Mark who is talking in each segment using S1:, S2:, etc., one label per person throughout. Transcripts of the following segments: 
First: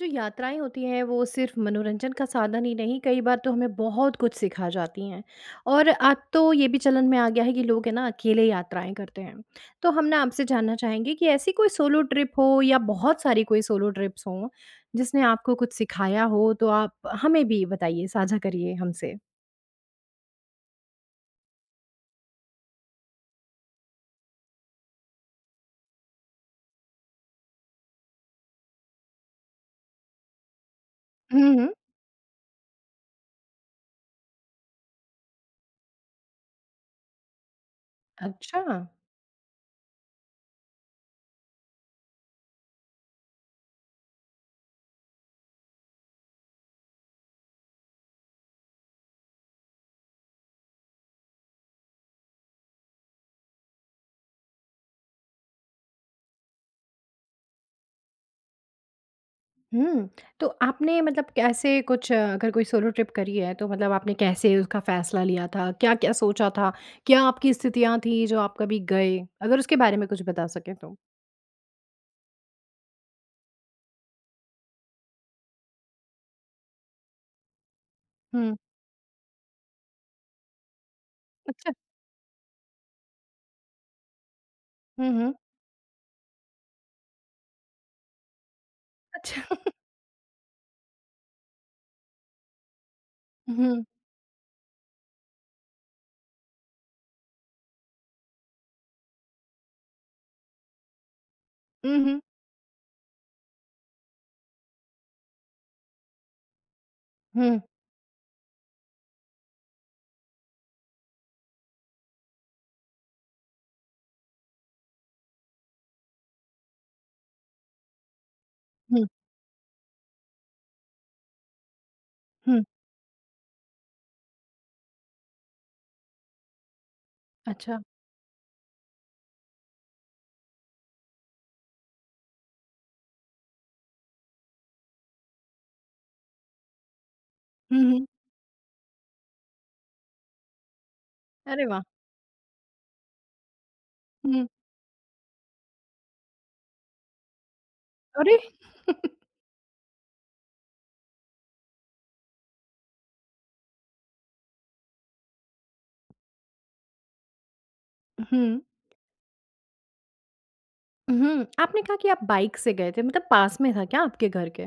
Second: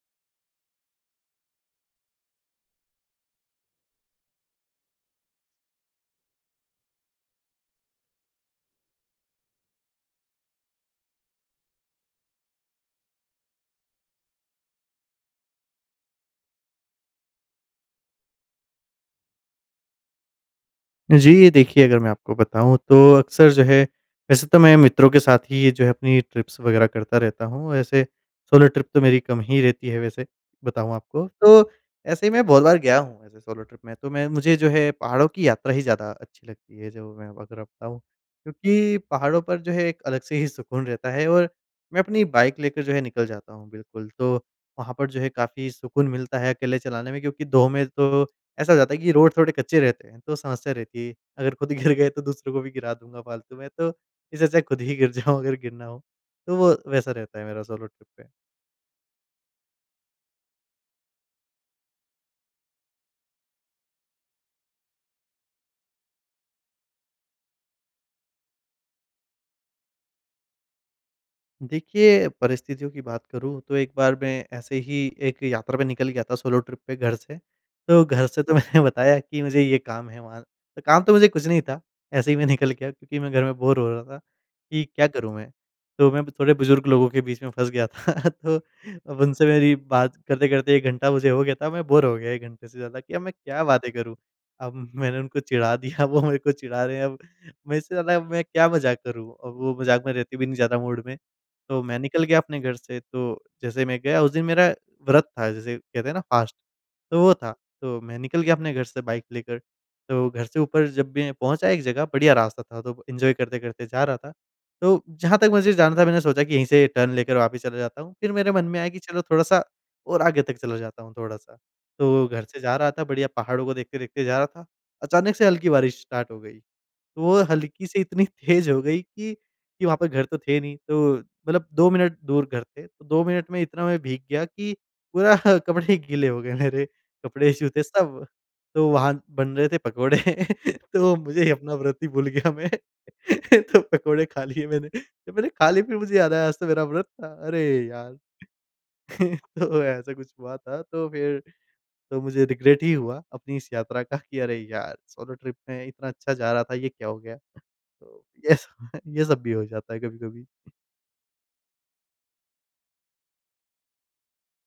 S1: जो यात्राएँ होती हैं, वो सिर्फ़ मनोरंजन का साधन ही नहीं, कई बार तो हमें बहुत कुछ सिखा जाती हैं। और अब तो ये भी चलन में आ गया है कि लोग है ना, अकेले यात्राएँ करते हैं। तो हम ना, आपसे जानना चाहेंगे कि ऐसी कोई सोलो ट्रिप हो या बहुत सारी कोई सोलो ट्रिप्स हों, जिसने आपको कुछ सिखाया हो? तो आप हमें भी बताइए साझा करिए हमसे।
S2: जी, ये देखिए अगर मैं आपको बताऊँ तो अक्सर जो है, वैसे तो मैं मित्रों के साथ ही ये जो है, अपनी ट्रिप्स वग़ैरह करता रहता हूँ। ऐसे सोलो ट्रिप तो मेरी कम ही रहती है, वैसे बताऊँ आपको।
S1: हुँ,
S2: तो
S1: हुँ।
S2: ऐसे ही मैं बहुत बार गया हूँ, ऐसे सोलो ट्रिप में। तो मैं मुझे जो है पहाड़ों की यात्रा ही ज़्यादा अच्छी लगती है, जो मैं अगर आपको बताऊँ।
S1: अच्छा!
S2: क्योंकि पहाड़ों पर जो है, एक अलग से ही सुकून रहता है, और मैं अपनी बाइक लेकर जो है निकल जाता हूँ, बिल्कुल। तो वहाँ पर जो है काफ़ी सुकून मिलता है, अकेले चलाने में। क्योंकि 2 में तो ऐसा हो जाता है, कि रोड़ थोड़े कच्चे रहते हैं तो समस्या रहती है। अगर खुद ही गिर गए तो दूसरे को भी गिरा दूँगा फ़ालतू में। तो इससे अच्छा है खुद ही गिर जाऊँ अगर गिरना हो। तो वो वैसा रहता है मेरा सोलो ट्रिप पे।
S1: हुँ, तो आपने मतलब कैसे कुछ अगर कोई सोलो ट्रिप करी है, तो मतलब आपने कैसे उसका फ़ैसला लिया था? क्या-क्या सोचा था, क्या आपकी स्थितियाँ थी, जो आप कभी गए? अगर उसके बारे में कुछ बता सकें तो।
S2: देखिए, परिस्थितियों की बात करूँ, तो एक बार मैं ऐसे ही एक यात्रा पे निकल गया था। सोलो ट्रिप पे घर से। तो घर से
S1: हुँ।
S2: तो मैंने बताया कि मुझे ये काम है वहाँ। काम तो मुझे कुछ नहीं
S1: अच्छा!
S2: था ऐसे ही मैं निकल गया। क्योंकि मैं घर में बोर हो रहा था, कि क्या
S1: हुँ, हुँ।
S2: करूँ मैं। तो मैं थोड़े बुज़ुर्ग लोगों के बीच में फँस गया था। तो अब
S1: अच्छा।
S2: उनसे मेरी बात करते-करते 1 घंटा मुझे हो गया था मैं बोर हो गया 1 घंटे से ज़्यादा कि अब मैं क्या
S1: हुँ।
S2: बातें करूँ। अब, मैंने उनको चिढ़ा दिया वो मेरे को चिढ़ा रहे हैं अब मैं इससे ज़्यादा मैं। क्या मज़ाक करूँ। अब वो मज़ाक में रहते भी नहीं ज़्यादा मूड में। तो
S1: ऊँ,
S2: मैं
S1: हुँ।
S2: निकल गया अपने घर से। तो जैसे मैं गया उस दिन मेरा व्रत था जैसे कहते हैं ना फ़ास्ट तो वो था।
S1: हुँ।
S2: तो मैं निकल गया अपने घर से बाइक लेकर तो घर से ऊपर जब भी पहुँचा एक जगह, बढ़िया रास्ता था तो एंजॉय करते-करते जा रहा था। तो जहाँ तक मुझे जाना था मैंने सोचा कि यहीं से टर्न लेकर वापस चला जाता हूँ। फिर मेरे मन में आया कि
S1: हुँ।
S2: चलो थोड़ा-सा और आगे तक चला जाता हूँ थोड़ा-सा। तो घर से
S1: हुँ।
S2: जा रहा था बढ़िया पहाड़ों को देखते-देखते जा रहा था ।अचानक से हल्की बारिश स्टार्ट हो गई तो वो
S1: अच्छा।
S2: हल्की से इतनी तेज़ हो गई कि कि वहाँ पर घर तो थे नहीं। तो मतलब 2 मिनट दूर घर थे, तो 2 मिनट में इतना मैं भीग गया कि पूरा कपड़े गीले हो गए मेरे, कपड़े
S1: हुँ,
S2: जूते
S1: हुँ।
S2: सब। तो वहाँ बन रहे थे पकोड़े। तो मुझे
S1: अरे
S2: अपना
S1: वाह!
S2: व्रत ही भूल गया मैं। तो पकोड़े खा
S1: हुँ।
S2: लिए मैंने। जब मैंने खा लिए फिर मुझे याद आया आज तो मेरा व्रत था। अरे यार!
S1: अरे!
S2: तो ऐसा कुछ हुआ था, तो फिर तो मुझे रिग्रेट ही हुआ, अपनी इस यात्रा का कि अरे यार सोलो ट्रिप मैं इतना अच्छा जा रहा था। ये क्या हो गया? तो ये
S1: हुँ।
S2: सब ये सब भी हो जाता है कभी-कभी।
S1: हुँ, आपने कहा कि आप बाइक से गए थे। मतलब पास में था क्या? आपके घर के?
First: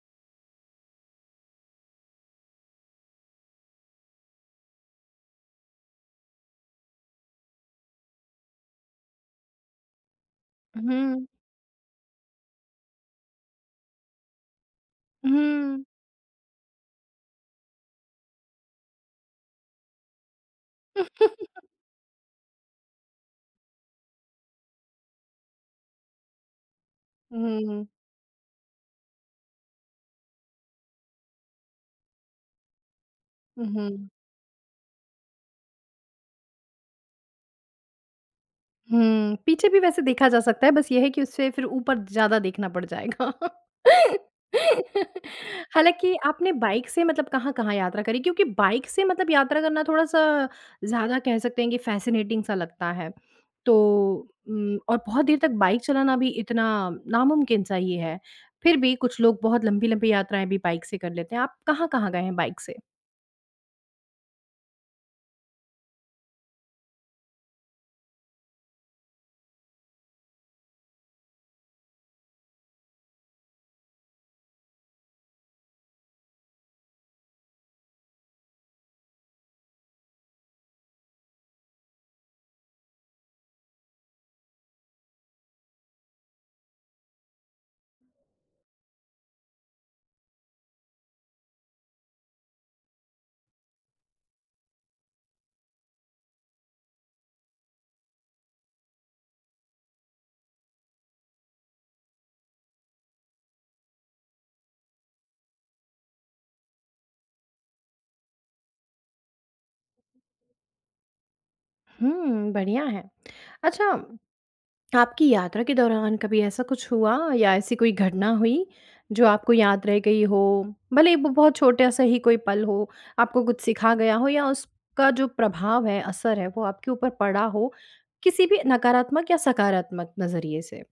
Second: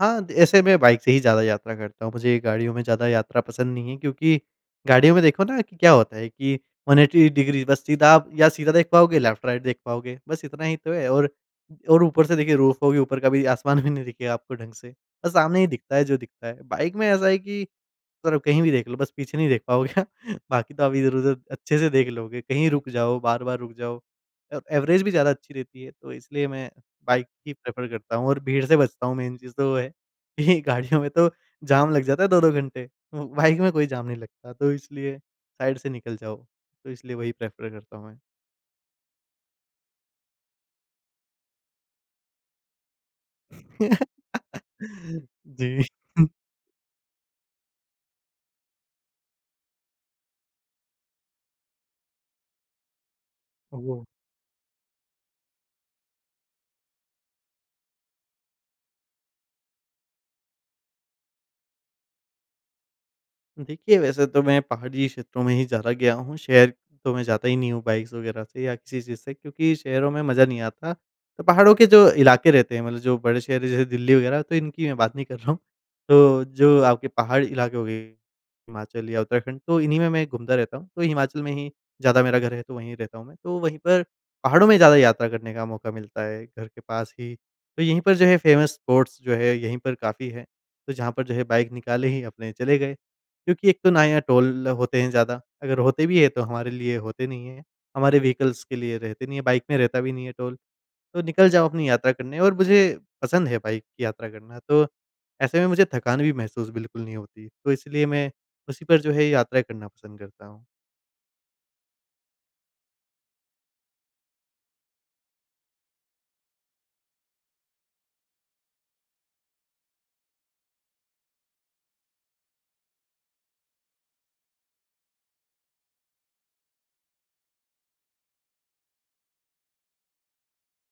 S2: हाँ दे ऐसे मैं बाइक से ही ज़्यादा यात्रा करता हूँ। मुझे गाड़ियों में ज़्यादा यात्रा पसंद नहीं है। क्योंकि, गाड़ियों में देखो ना कि क्या होता है कि 180 डिग्री बस सीधा आप या सीधा देख पाओगे लेफ़्ट-राइट देख पाओगे बस इतना ही तो है
S1: हुँ।
S2: और और ऊपर से देखिए रूफ़ होगी ऊपर का भी आसमान भी नहीं दिखेगा आपको ढंग से, बस सामने ही
S1: हुँ।
S2: दिखता है जो दिखता है। बाइक में ऐसा है कि, तरफ कहीं भी देख लो बस पीछे नहीं देख पाओगे बाकी तो आप इधर-उधर अच्छे से देख लोगे। कहीं रुक जाओ बार-बार रुक जाओ अ एवरेज भी ज़्यादा अच्छी रहती है। तो इसलिए मैं बाइक ही
S1: हुँ।
S2: प्रेफ़र करता हूँ, और भीड़ से बचता हूँ। मेन चीज़ तो वो है, कि गाड़ियों में तो जाम लग जाता है 2-2 घंटे। ब बाइक
S1: ऊ,
S2: में कोई जाम
S1: हुँ।
S2: नहीं लगता। तो इसलिए साइड से निकल जाओ, तो इसलिए वही प्रेफ़र करता हूँ, मैं।
S1: हुँ, पीछे भी वैसे देखा जा सकता है, बस ये है कि उससे फिर ऊपर ज़्यादा देखना पड़ जाएगा।
S2: जी।
S1: हालाँकि आपने बाइक से मतलब कहाँ-कहाँ यात्रा करी? क्योंकि बाइक से मतलब यात्रा करना थोड़ा-सा ज़्यादा कह सकते हैं कि फ़ैसिनेटिंग -सा लगता है। तो
S2: ओह!
S1: उम और बहुत देर तक बाइक चलाना भी इतना नामुमकिन-सा ही है। फिर भी कुछ लोग बहुत लंबी-लंबी यात्राएँ भी बाइक से कर लेते हैं। आप कहाँ-कहाँ गए हैं बाइक से?
S2: देखिए, वैसे तो मैं पहाड़ी क्षेत्रों में ही ज़्यादा गया हूँ। शहर तो मैं जाता ही नहीं हूँ बाइक्स वग़ैरह से या किसी चीज़ से। क्योंकि शहरों में मज़ा नहीं आता, तो पहाड़ों के जो इलाके रहते हैं, मतलब जो बड़े शहर जैसे दिल्ली वग़ैरह, तो इनकी मैं बात नहीं कर रहा हूँ। तो जो आपके पहाड़ इलाके हो गए हिमाचल या उत्तराखंड तो इन्हीं में मैं घूमता रहता हूँ। तो हिमाचल में ही ज़्यादा मेरा घर है, तो वहीं रहता हूँ मैं। तो वहीं पर पहाड़ों में ज़्यादा यात्रा करने का मौका मिलता है, घर के पास ही। तो यहीं पर जो है फ़ेमस स्पॉट्स जो है यहीं पर काफ़ी है, तो जहाँ पर जो है बाइक निकाले ही अपने चले गए। क्योंकि एक तो ना यहाँ टोल होते हैं ज़्यादा, अगर होते भी है तो हमारे लिए होते नहीं है। हमारे वीइकल्स के लिए रहते नहीं है, बाइक में रहता भी नहीं है टोल। तो निकल जाओ अपनी यात्रा करने, और मुझे पसंद है बाइक की यात्रा करना। तो ऐसे में मुझे थकान भी महसूस बिल्कुल नहीं होती। तो इसलिए मैं उसी पर जो है यात्राएँ करना पसंद करता हूँ।
S1: हुँ, बढ़िया है। अच्छा, आपकी यात्रा के दौरान कभी ऐसा कुछ हुआ या ऐसी कोई घटना हुई, जो आपको याद रह गई हो? भले ही वो बहुत छोटा-सा ही कोई पल हो, आपको कुछ सिखा गया हो? या उसका जो प्रभाव है, असर है, वो आपके ऊपर पड़ा हो? किसी भी नकारात्मक या सकारात्मक नज़रिए से?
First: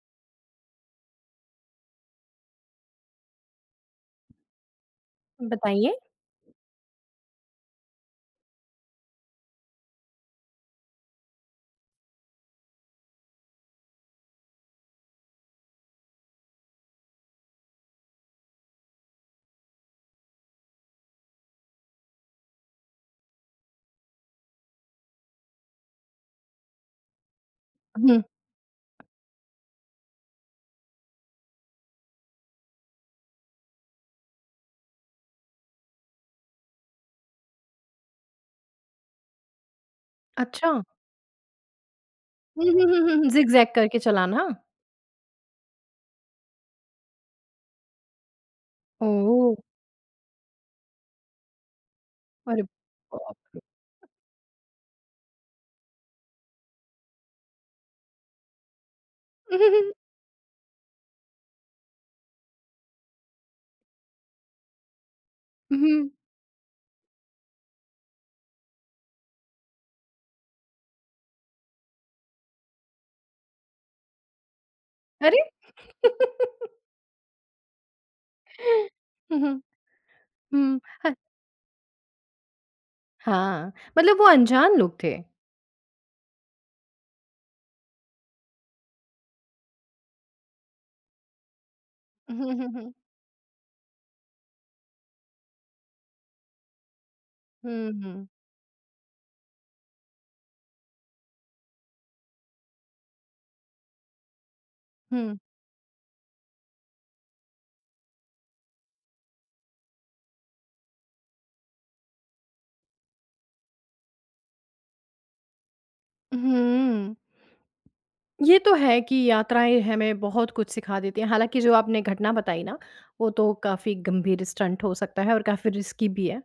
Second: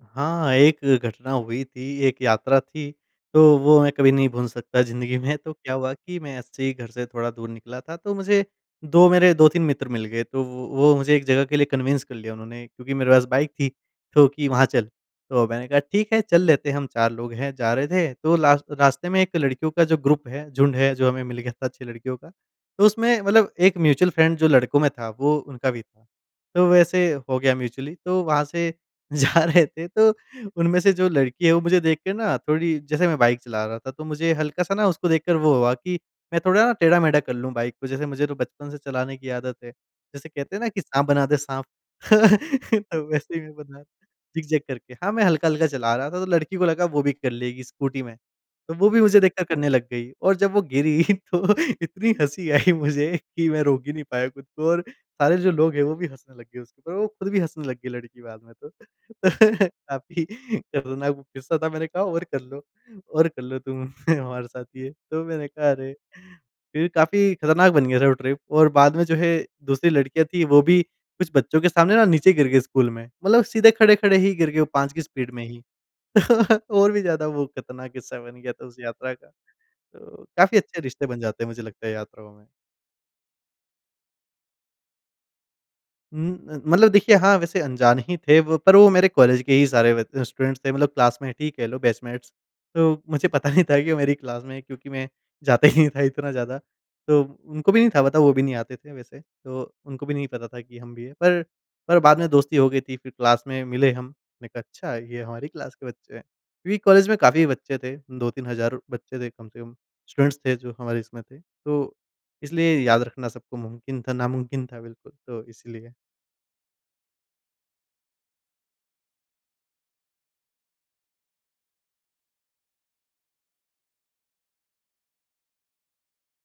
S2: हाँ, एक घटना हुई थी। एक यात्रा थी, तो वो मैं कभी नहीं भूल सकता ज़िंदगी में, तो क्या हुआ
S1: बताइए।
S2: कि मैं ऐसे ही घर से थोड़ा दूर निकला था, तो मुझे 2 मेरे 2-3 मित्र मिल गए तो वो वो मुझे एक जगह के लिए कन्विंस कर लिया उन्होंने। क्योंकि मेरे पास बाइक थी तो कि वहाँ चल। तो मैंने कहा ठीक है चल लेते हम चार लोग हैं। जा रहे थे तो लास रास्ते में एक लड़कियों का जो ग्रुप है झुंड है, जो हमें मिल गया था अच्छी लड़कियों क, तो उसमें मतलब एक म्यूचुअल फ्रेंड जो लड़कों में था, वो उनका भी था। तो वैसे हो गया म्यूचुअली
S1: हुँ।
S2: तो वहाँ से जा रहे थे। तो उनमें से जो लड़की है, वो मुझे देख के ना थोड़ी जैसे मैं बाइक चला रहा था तो मुझे हल्का-सा ना उसको देखकर वो हुआ कि मैं थोड़ा ना टेढ़ा-मेढ़ा कर लूँ बाइक को। जैसे मुझे तो बचपन से चलाने की आदत है। जैसे कहते हैं ना कि
S1: अच्छा?
S2: साँप बना दे, साँप।
S1: हुँ, हुँ, हुँ,
S2: तो
S1: हुँ, हुँ।
S2: वैसे ही मैं
S1: ज़िग-ज़ैग
S2: बना
S1: करके चलाना।
S2: ज़िग-ज़ैग करके। हाँ मैं हल्का-हल्का चला रहा था, तो लड़की को लगा वो भी कर लेगी, स्कूटी में। तो वो भी
S1: ओ
S2: मुझे देखकर
S1: हो!
S2: करने लग गई और जब वो गिरी तो इतनी हँसी
S1: अरे
S2: आई मुझे
S1: बाप
S2: कि
S1: रे!
S2: मैं रोक ही नहीं पाया खुद को और सारे जो लोग हैं, वो भी हँसने लग गए उसके ऊपर। वो खुद भी हँसने लग गई लड़की बाद में तो।
S1: ऊ, हुँ, हुँ, हुँ।
S2: काफ़ी खतरनाक वो किस्सा था, मैंने कहा और कर लो और कर लो तुम, हमारे साथ ये। तो मैंने कहा अरे!
S1: हुँ।
S2: फिर काफ़ी खतरनाक बन गया था वो ट्रिप और बाद में जो है, दूसरी लड़कियाँ थी वो भी कुछ बच्चों के सामने ना नीचे गिर गए स्कूल में। मतलब सीधे खड़े-खड़े ही गिर गए, वो 5 की स्पीड
S1: अरे?
S2: में ही। और भी ज़्यादा वो खतरनाक किस्सा बन गया था, उस यात्रा का।
S1: हुँ, हुँ।
S2: तो काफ़ी
S1: हुँ,
S2: अच्छे रिश्ते
S1: ह
S2: बन जाते हैं, मुझे लगता है यात्राओं में।
S1: हाँ, मतलब वो अनजान लोग थे?
S2: उम अ, मतलब देखिए हाँ वैसे अनजान ही थे वो, पर वो मेरे कॉलेज के ही सारे ब स्टूडेंट्स थे। मतलब क्लासमेट ही कह लो बैचमेट्स,
S1: हुँ, हुँ, हुँ।
S2: तो मुझे पता नहीं था कि वो मेरी क्लास में हैं। क्योंकि मैं जाता ही नहीं था इतना ज़्यादा। तो उनको भी नहीं
S1: हुँ,
S2: था पता
S1: हुँ।
S2: वो भी नहीं आते थे वैसे। तो उनको भी नहीं पता था कि हम भी हैं। पर पर बाद में दोस्ती हो गई थी फिर क्लास में मिले हम, मैं कहा अच्छा, ये
S1: हुँ।
S2: हमारी क्लास के बच्चे हैं। क्योंकि कॉलेज में काफ़ी बच्चे थे 2-3000 हज़ार बच्चे थे। कम से कम स्टूडेंट्स थे जो हमारी इसमें थे। तो इसलिए याद रखना सबको मुमकिन था नामुमकिन था, बिल्कुल। तो इसलिए।
S1: हुँ। ये तो है कि यात्राएँ हमें बहुत कुछ सिखा देते हैं। हालाँकि जो आपने घटना बताई ना, वो तो काफ़ी गंभीर स्टंट हो सकता है और काफ़ी रिस्की भी है।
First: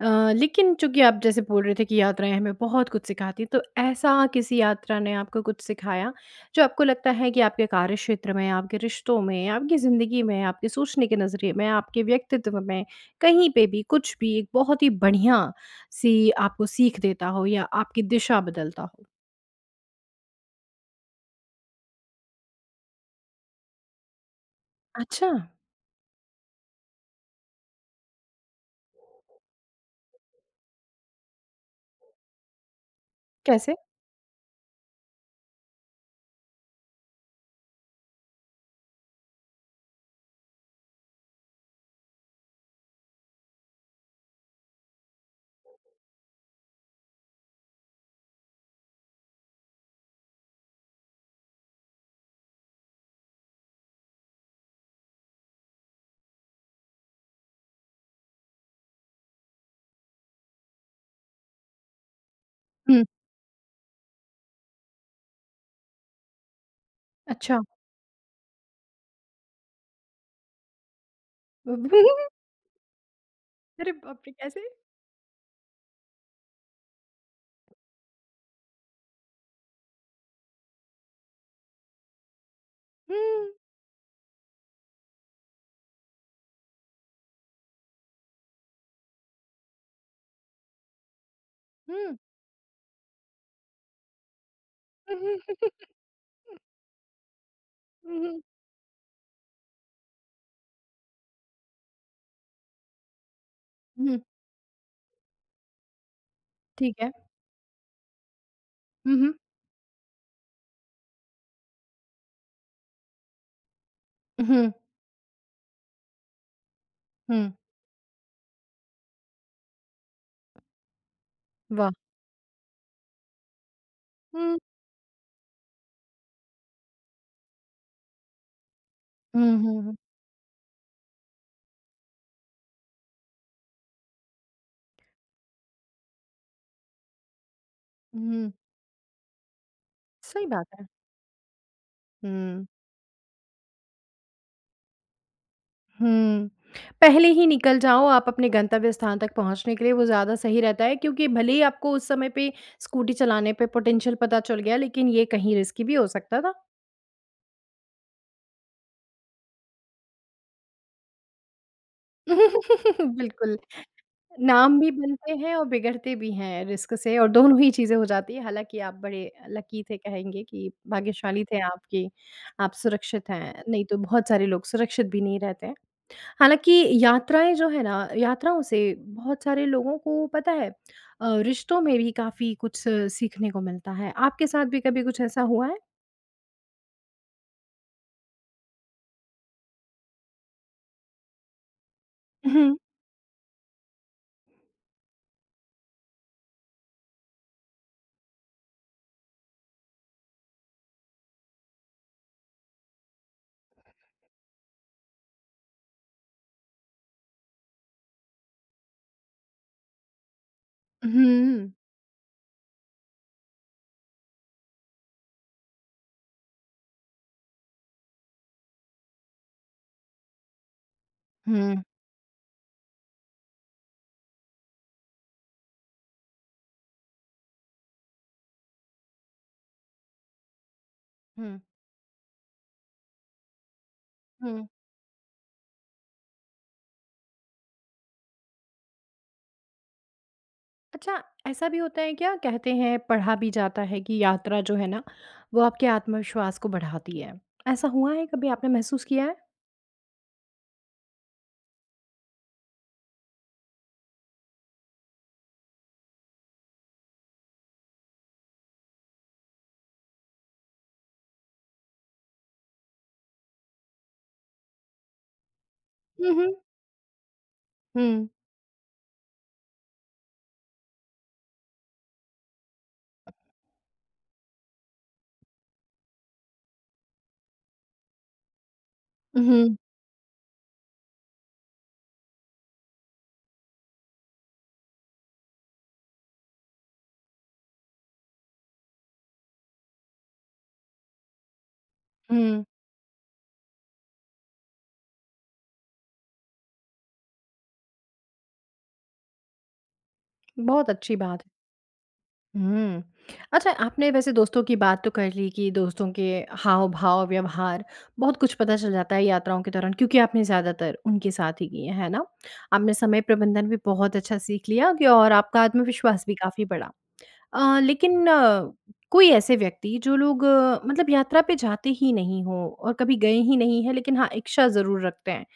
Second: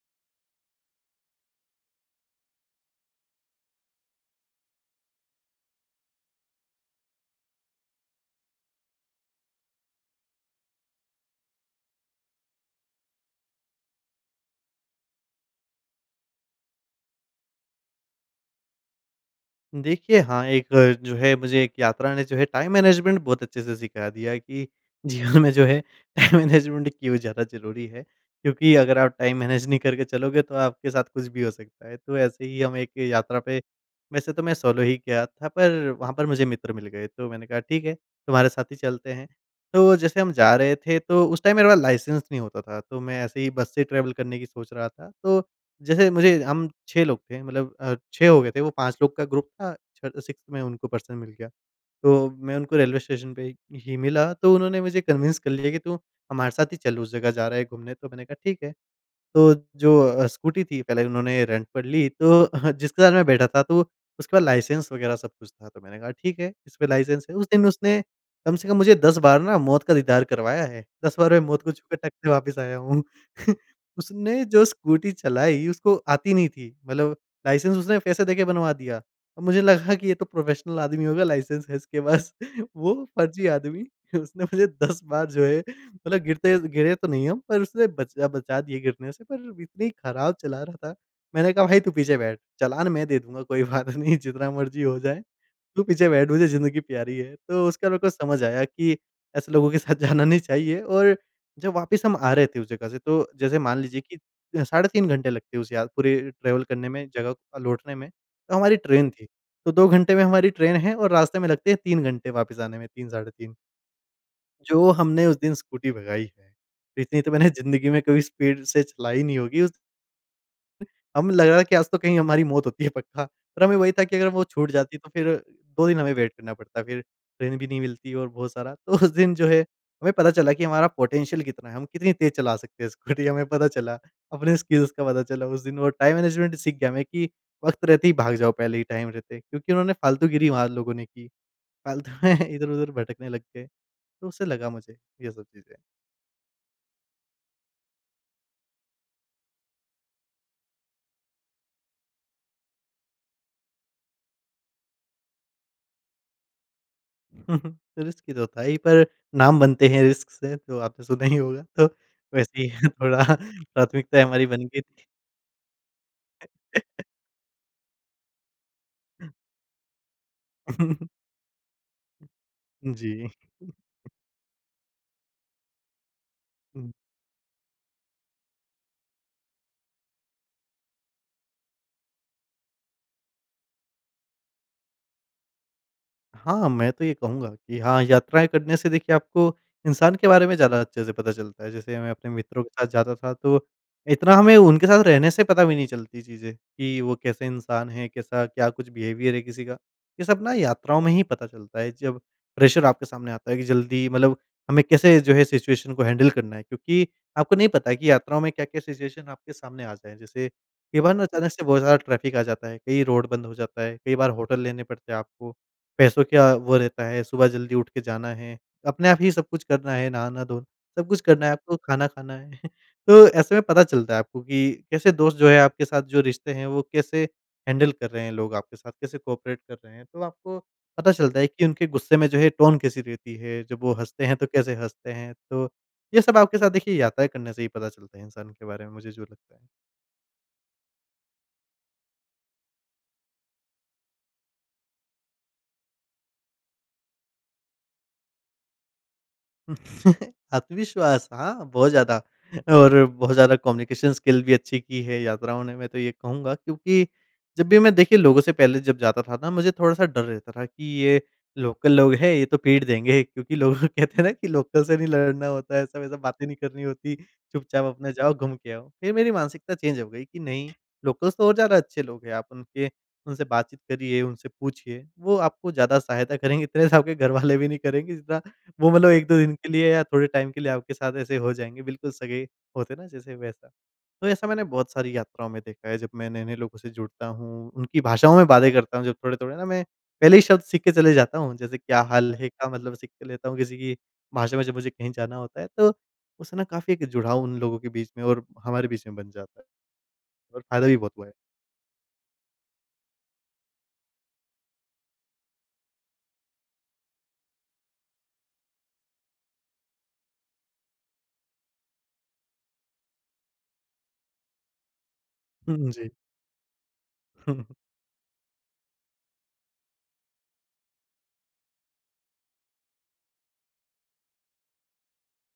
S1: अ, लेकिन चूँकि आप जैसे बोल रहे थे, कि यात्राएँ हमें बहुत कुछ सिखाती है। तो ऐसा किसी यात्रा ने आपको कुछ सिखाया, जो आपको लगता है कि आपके कार्य क्षेत्र में, आपके रिश्तों में, आपकी ज़िंदगी में, आपकी सोचने के नज़रिए में, आपके व्यक्तित्व में कहीं पे भी कुछ भी एक बहुत ही बढ़िया-सी आपको सीख देता हो? या आपकी दिशा बदलता हो?
S2: देखिये हाँ, एक जो है मुझे एक यात्रा ने जो है टाइम मैनेजमेंट बहुत अच्छे से सिखा दिया है कि
S1: अच्छा?
S2: जीवन में जो है टाइम मैनेजमेंट क्यों ज़्यादा ज़रूरी है। क्योंकि अगर आप टाइम मैनेज नहीं करके चलोगे तो आपके साथ कुछ भी हो सकता है। तो ऐसे ही हम एक यात्रा पे
S1: कैसे?
S2: वैसे तो मैं सोलो ही किया था, पर वहाँ पर मुझे मित्र मिल गए। तो मैंने कहा ठीक है, तुम्हारे साथ ही चलते हैं। तो जैसे हम जा रहे थे तो उस टाइम मेरे पास लाइसेंस नहीं होता था। तो मैं ऐसे ही बस से ट्रेवल करने की सोच रहा था। तो जैसे मुझे हम 6 लोग थे मतलब अ, 6 हो गए थे। वो 5 लोग का ग्रुप था छ 6th मैं उनको पर्सन मिल गया। तो मैं उनको रेलवे स्टेशन पे ही ही मिला तो उन्होंने मुझे कन्विंस कर लिया कि तू हमारे साथ ही चल उस जगह जा रहा है, घूमने तो मैंने कहा ठीक है। तो जो अ, स्कूटी थी पहले उन्होंने रेंट पर ली। तो जिसके
S1: हुँ।
S2: साथ मैं बैठा था तो उसके पास लाइसेंस वग़ैरह सब कुछ था। तो मैंने कहा ठीक है, इस पे लाइसेंस है। उस दिन
S1: अच्छा!
S2: में उसने कम से कम मुझे 10 बार ना मौत का दीदार करवाया है। 10 बार में मौत को छु के टक्क से वापस आया हूँ।
S1: अरे बाप रे
S2: उसने जो
S1: कैसे?
S2: स्कूटी चलाई, उसको आती नहीं थी मतलब लाइसेंस उसने पैसे दे के बनवा दिया। मुझे लगा कि ये तो प्रोफेशनल आदमी होगा लाइसेंस है इसके पास। वो फ़र्ज़ी
S1: हुँ।
S2: आदमी उसने पहले 10 बार जो है मतलब गिरते गिरे तो नहीं हम पर उसने बच बचा दिए गिरने से। पर इतनी खराब चला रहा था, मैंने कहा भाई तू पीछे
S1: हुँ।
S2: बैठ, चालान मैं दे दूँगा, कोई बात नहीं, जितना मर्ज़ी हो जाए, तू पीछे बैठ मुझे ज़िंदगी प्यारी है, तो उसके बाद मेरे को
S1: हुँ,
S2: समझ
S1: हुँ।
S2: आया कि ऐसे लोगों के साथ जाना नहीं चाहिए। और जब वापस हम आ रहे थे उस जगह से तो, जैसे मान लीजिए कि
S1: हुँ।
S2: साढ़े 3 घंटे लगते है, उस यात पूरे ट्रेवल करने
S1: ठीक
S2: में
S1: है।
S2: जगह अ, लौटने में। तो हमारी ट्रेन
S1: हुँ,
S2: थी।
S1: हुँ।
S2: तो 2 घंटे में हमारी ट्रेन है, और रास्ते में लगते हैं 3 घंटे वापस आने में 3 साढ़े 3
S1: हुँ।
S2: जो हमने उसे दिन स्कूटी भगाई है। इतनी तो मैंने
S1: हुँ।
S2: ज़िंदगी में कभी स्पीड से चलाई नहीं होगी उस हम लग रहा है कि आज
S1: वाह!
S2: तो कहीं हमारी मौत होती है पक्का। पर हमें वही था कि अगर वो
S1: हुँ।
S2: छूट जाती तो फिर 2 दिन हमें वेट करना पड़ता फिर। ट्रेन भी नहीं मिलती और बहुत सारा, तो उस दिन जो
S1: हुँ,
S2: है
S1: हुँ, हुँ।
S2: हमें पता चला कि हमारा पोटेंशियल कितना है हम कितनी तेज़ चला सकते हैं स्कूटी हमें पता चला अपने स्किल्स का पता चला उस दिन वो टाइम मैनेजमेंट सीख गया, मैं कि वक्त रहते ही भाग जाओ
S1: हुँ।
S2: पहले ही टाइम रहते। क्योंकि उन्होंने फ़ालतू
S1: सही
S2: गिरी
S1: बात
S2: वहाँ
S1: है।
S2: लोगों ने की। फ़ालतू में
S1: हुँ।
S2: इधर-उधर भटकने लग गए, तो उससे लगा मुझे ये सब चीज़ है।
S1: हुँ, पहले ही निकल जाओ आप अपने गंतव्य स्थान तक पहुँचने के लिए, वो ज़्यादा सही रहता है। क्योंकि भले ही आपको उस समय पे स्कूटी चलाने पे पोटेंशियल पता चल गया, लेकिन ये कहीं रिस्की भी हो सकता था।
S2: रिस्की तो था ही, पर नाम बनते हैं रिस्क से तो आपने सुना ही होगा तो वैसे ही थोड़ा
S1: बिल्कुल,
S2: प्राथमिकता हमारी बन
S1: नाम
S2: गई थी।
S1: भी बनते हैं और बिगड़ते भी हैं रिस्क से और दोनों ही चीज़ें हो जाती हैं। हालाँकि आप बड़े, लकी थे कहेंगे कि भाग्यशाली थे आप कि आप
S2: जी।
S1: सुरक्षित हैं, नहीं तो बहुत सारे लोग सुरक्षित भी नहीं रहते। हालाँकि
S2: हुँ।
S1: यात्राएँ जो है ना, यात्राओं से बहुत सारे लोगों को पता है, अ, रिश्तों में भी काफ़ी कुछ सीखने को मिलता है। आपके साथ भी कभी कुछ ऐसा हुआ है?
S2: हाँ, मैं तो ये कहूँगा कि हाँ यात्राएँ करने से देखिए आपको, इंसान के बारे में ज़्यादा अच्छे से पता चलता है। जैसे मैं अपने मित्रों के
S1: हुँ।
S2: साथ जाता था तो, इतना हमें उनके साथ रहने से पता भी नहीं चलती चीज़ें कि वो कैसे इंसान हैं, कैसा क्या कुछ बिहेवियर है किसी का, ये सब ना यात्राओं में ही पता चलता है। जब प्रेशर आपके सामने आता है कि जल्दी मतलब हमें कैसे जो है सिचुएशन को हैंडल करना है। क्योंकि आपको नहीं पता है कि यात्राओं में क्या-क्या सिचुएशन आपके सामने आ जाएँ। जैसे कई बार ना अचानक से
S1: हुँ।
S2: बहुत ज़्यादा ट्रैफ़िक आ जाता है। कहीं रोड बंद हो जाता है। कई बार होटल लेने पड़ते हैं आपको। पैसों क्या वो रहता है। सुबह जल्दी उठके जाना है। अपने आप ही सब कुछ करना है। नहाना-धो सब कुछ करना है आपको
S1: हुँ।
S2: खाना खाना है। तो ऐसे में पता चलता है आपको, कि कैसे दोस्त जो है आपके साथ जो रिश्ते हैं, वो कैसे हैंडल कर रहे हैं लोग आपके साथ। कैसे कोऑपरेट कर रहे हैं। तो आपको पता चलता है
S1: हुँ।
S2: कि उनके गुस्से में जो है टोन कैसी रहती है। जब वो हँसते हैं, तो
S1: हुँ।
S2: कैसे हँसते हैं। तो ये सब आपके साथ देखिए, यात्राएँ करने से ही पता चलते हैं, इंसान के बारे में मुझे जो लगता है।
S1: अच्छा, ऐसा भी होता है क्या कहते हैं, पढ़ा भी जाता है कि यात्रा जो है ना, वो आपके आत्मविश्वास को बढ़ाती है। ऐसा हुआ है? कभी आपने महसूस किया है?
S2: आत्मविश्वास हाँ बहुत ज़्यादा और बहुत ज़्यादा कम्युनिकेशन स्किल भी अच्छी की है, यात्राओं ने मैं तो ये कहूँगा। क्योंकि जब भी मैं देखिए, लोगों से पहले जब जाता था ना मुझे थोड़ा-सा डर रहता था, कि ये लोकल लोग हैं, ये तो पीट देंगे। क्योंकि लोग कहते हैं ना कि लोकल से नहीं लड़ना होता है। ऐसा-वैसा
S1: हुँ,
S2: बातें
S1: हुँ।
S2: नहीं करनी होती, चुपचाप अपना
S1: हुँ।
S2: जाओ घूम के आओ। फिर मेरी मानसिकता चेंज हो गई, कि नहीं लोकल्स तो और ज़्यादा अच्छे लोग हैं। आप उनके उनसे बातचीत करिये उनसे पूछिए, वो आपको ज़्यादा सहायता। इतने से आपके घर वाले नहीं करेंगे जितना वो मतलब 1-2 दिन के
S1: हुँ।
S2: लिए, या थोड़े टाइम के लिए आपके साथ ऐसे हो जायेंगे, बिल्कुल सगे होते न जैसे वैसा। तो ऐसा मैंने बहुत सारी यात्राओं में देखा है, जब मैं नए-नए लोगों से जुड़ता हूँ, उनकी भाषाओं में बातें करता हूँ। जो थोड़े-थोड़े ना मैं, पहले ही शब्द सीख के चले जाता हूँ। जैसे क्या हाल है
S1: हुँ।
S2: का मतलब सीख के लेता हूँ। किसी की भाषा में जब मुझे कहीं जाना होता है। तो उससे ना काफ़ी एक जुड़ाव उन लोगों के बीच में, और हमारे बीच में बन जाता है, और फ़ायदा
S1: बहुत
S2: भी बहुत
S1: अच्छी
S2: हुआ है।
S1: बात। हुँ, अच्छा आपने वैसे दोस्तों की बात तो कर ली कि दोस्तों के हाव-भाव व्यवहार बहुत कुछ पता चल जाता है, यात्राओं के दौरान। क्योंकि आपने ज़्यादातर उनके साथ ही की है, है ना? आपने समय प्रबंधन भी बहुत अच्छा सीख लिया, कि और आपका
S2: हुँ, जी।
S1: आत्मविश्वास भी काफ़ी बढ़ा। अ, लेकिन अ, कोई ऐसे व्यक्ति जो लोग अ, मतलब यात्रा पे जाते ही नहीं हों, और कभी गए ही नहीं हैं, लेकिन हाँ इच्छा ज़रूर रखते हैं,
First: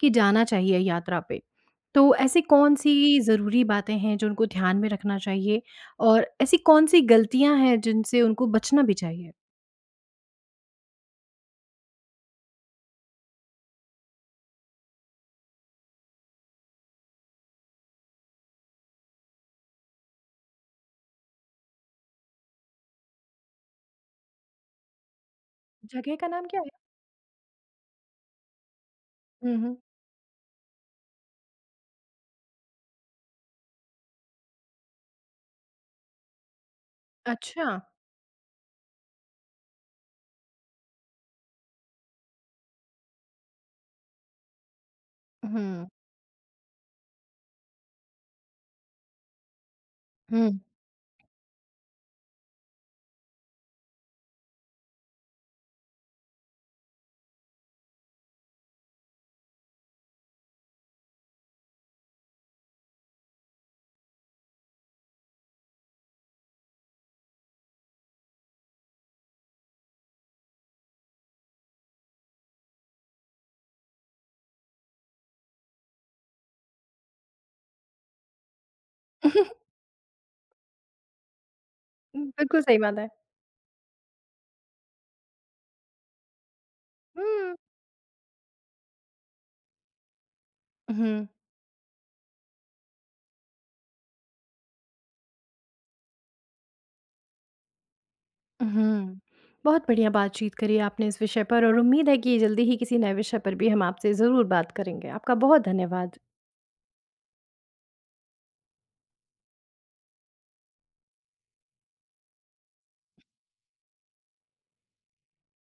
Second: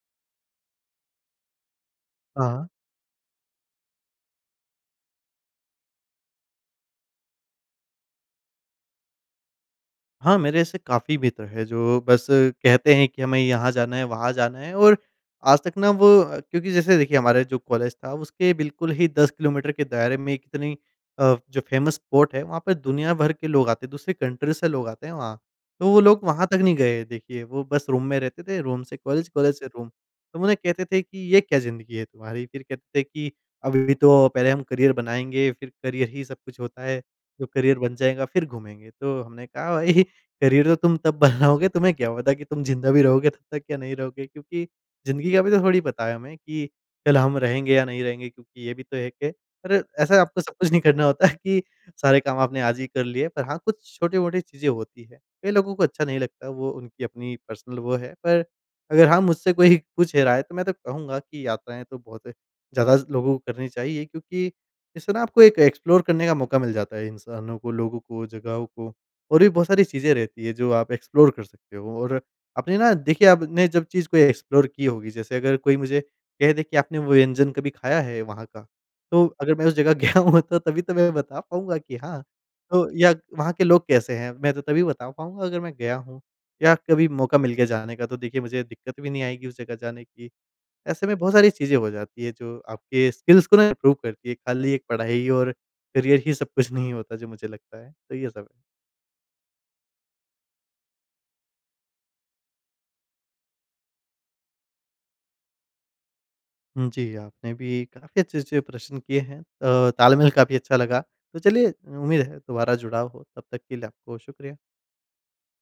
S1: कि जाना चाहिए यात्रा पे। तो ऐसी
S2: हाँ।
S1: कौन-सी ज़रूरी बातें हैं, जो उनको ध्यान में रखना चाहिए और ऐसी कौन-सी गलतियाँ हैं, जिनसे उनको बचना भी चाहिए?
S2: हाँ, मेरे से काफ़ी बेहतर है जो बस कहते हैं कि हमें यहाँ जाना है वहाँ जाना है। और आज तक ना वो क्योंकि जैसे देखिए हमारे जो कॉलेज था उसके बिल्कुल ही 10 किलोमीटर के दायरे में कितनी अ, जो फेमस स्पॉट है वहाँ पे दुनिया भर के लोग आते, दूसरे कंट्री से लोग आते हैं वहाँ। तो वो
S1: जगह
S2: लोग
S1: का नाम
S2: वहाँ तक
S1: क्या है?
S2: नहीं गए देखिए। वो बस रूम में रहते थे। रूम से कॉलेज,
S1: हुँ,
S2: कॉलेज से
S1: हुँ।
S2: रूम। तो उन्हें कहते थे कि ये क्या ज़िंदगी है तुम्हारी। फ़िर कहते थे कि अभी भी तो पहले हम करियर बनाएँगे, फिर करियर ही सब कुछ होता है। जो करियर
S1: अच्छा।
S2: बन जाएगा फिर घूमेंगे। तो हमने कहा भई करियर तो तुम तब बनाओगे तुम्हें क्या पता कि तुम ज़िंदा भी रहोगे तब तक या नहीं रहोगे। क्योंकि ज़िंदगी का अभी तो थोड़ी
S1: हुँ।
S2: पता है हमें कि कल हम रहेंगे या नहीं रहेंगे। क्योंकि ये भी तो है के अरे! ऐसा आपको सब
S1: हुँ।
S2: कुछ नहीं करना होता है कि सारे काम आपने आज ही कर लिए पर हाँ, कुछ छोटी-मोटी चीज़ें होती है। कई लोगों को अच्छा नहीं लगता वो उनकी अपनी पर्सनल वो है। पर अगर हाँ, मुझसे कोई पूछे राय है तो मैं तो कहूँगा कि यात्राएँ तो बहुत ज़्यादा लोगों करनी चाहिए। क्योंकि इससे न आपको एक एक्सप्लोर करने का मौका मिल जाता है इंसानों को, लोगों को, जगहों को और भी बहुत सारी चीज़ें रहती है जो आप एक्सप्लोर कर सकते हो। और अपने ना देखिए आपने जब चीज़ को एक्सप्लोर की होगी जैसे अगर कोई मुझे कह दे कि आपने वो व्यंजन कभी खाया है वहाँ का, तो अगर मैं उसे जगह गया हूँ तभी तो मैं बता पाऊँगा कि हाँ।
S1: बिल्कुल सही
S2: तो
S1: बात है।
S2: या वहाँ के लोग कैसे हैं मैं तो तभी बता पाऊँगा अगर मैं गया हूँ या कभी मौका मिल
S1: हुँ।
S2: गया जाने का। तो देखिए मुझे दिक्कत भी नहीं आएगी उस जगह जाने की। ऐसे में
S1: हुँ।
S2: बहुत सारी चीजें हो जाती है जो आपके स्किल्स को ना ग्रो करती है। खाली एक पढ़ाई और करियर ही सब कुछ नहीं होता जो मुझे लगता है। तो ये सब।
S1: हुँ। बहुत बढ़िया बातचीत करी आपने इस विषय पर और उम्मीद है कि ये जल्दी ही किसी नए विषय पर भी हम आपसे ज़रूर बात करेंगे। आपका बहुत धन्यवाद।
S2: हुँ, जी। आपने भी काफ़ी अच्छे-अच्छे से प्रश्न किए हैं। अ, तालमेल काफ़ी अच्छा लगा। तो चलिए उम्मीद है दुबारा जुड़ाव हो। तब तक के लिए आपको शुक्रिया।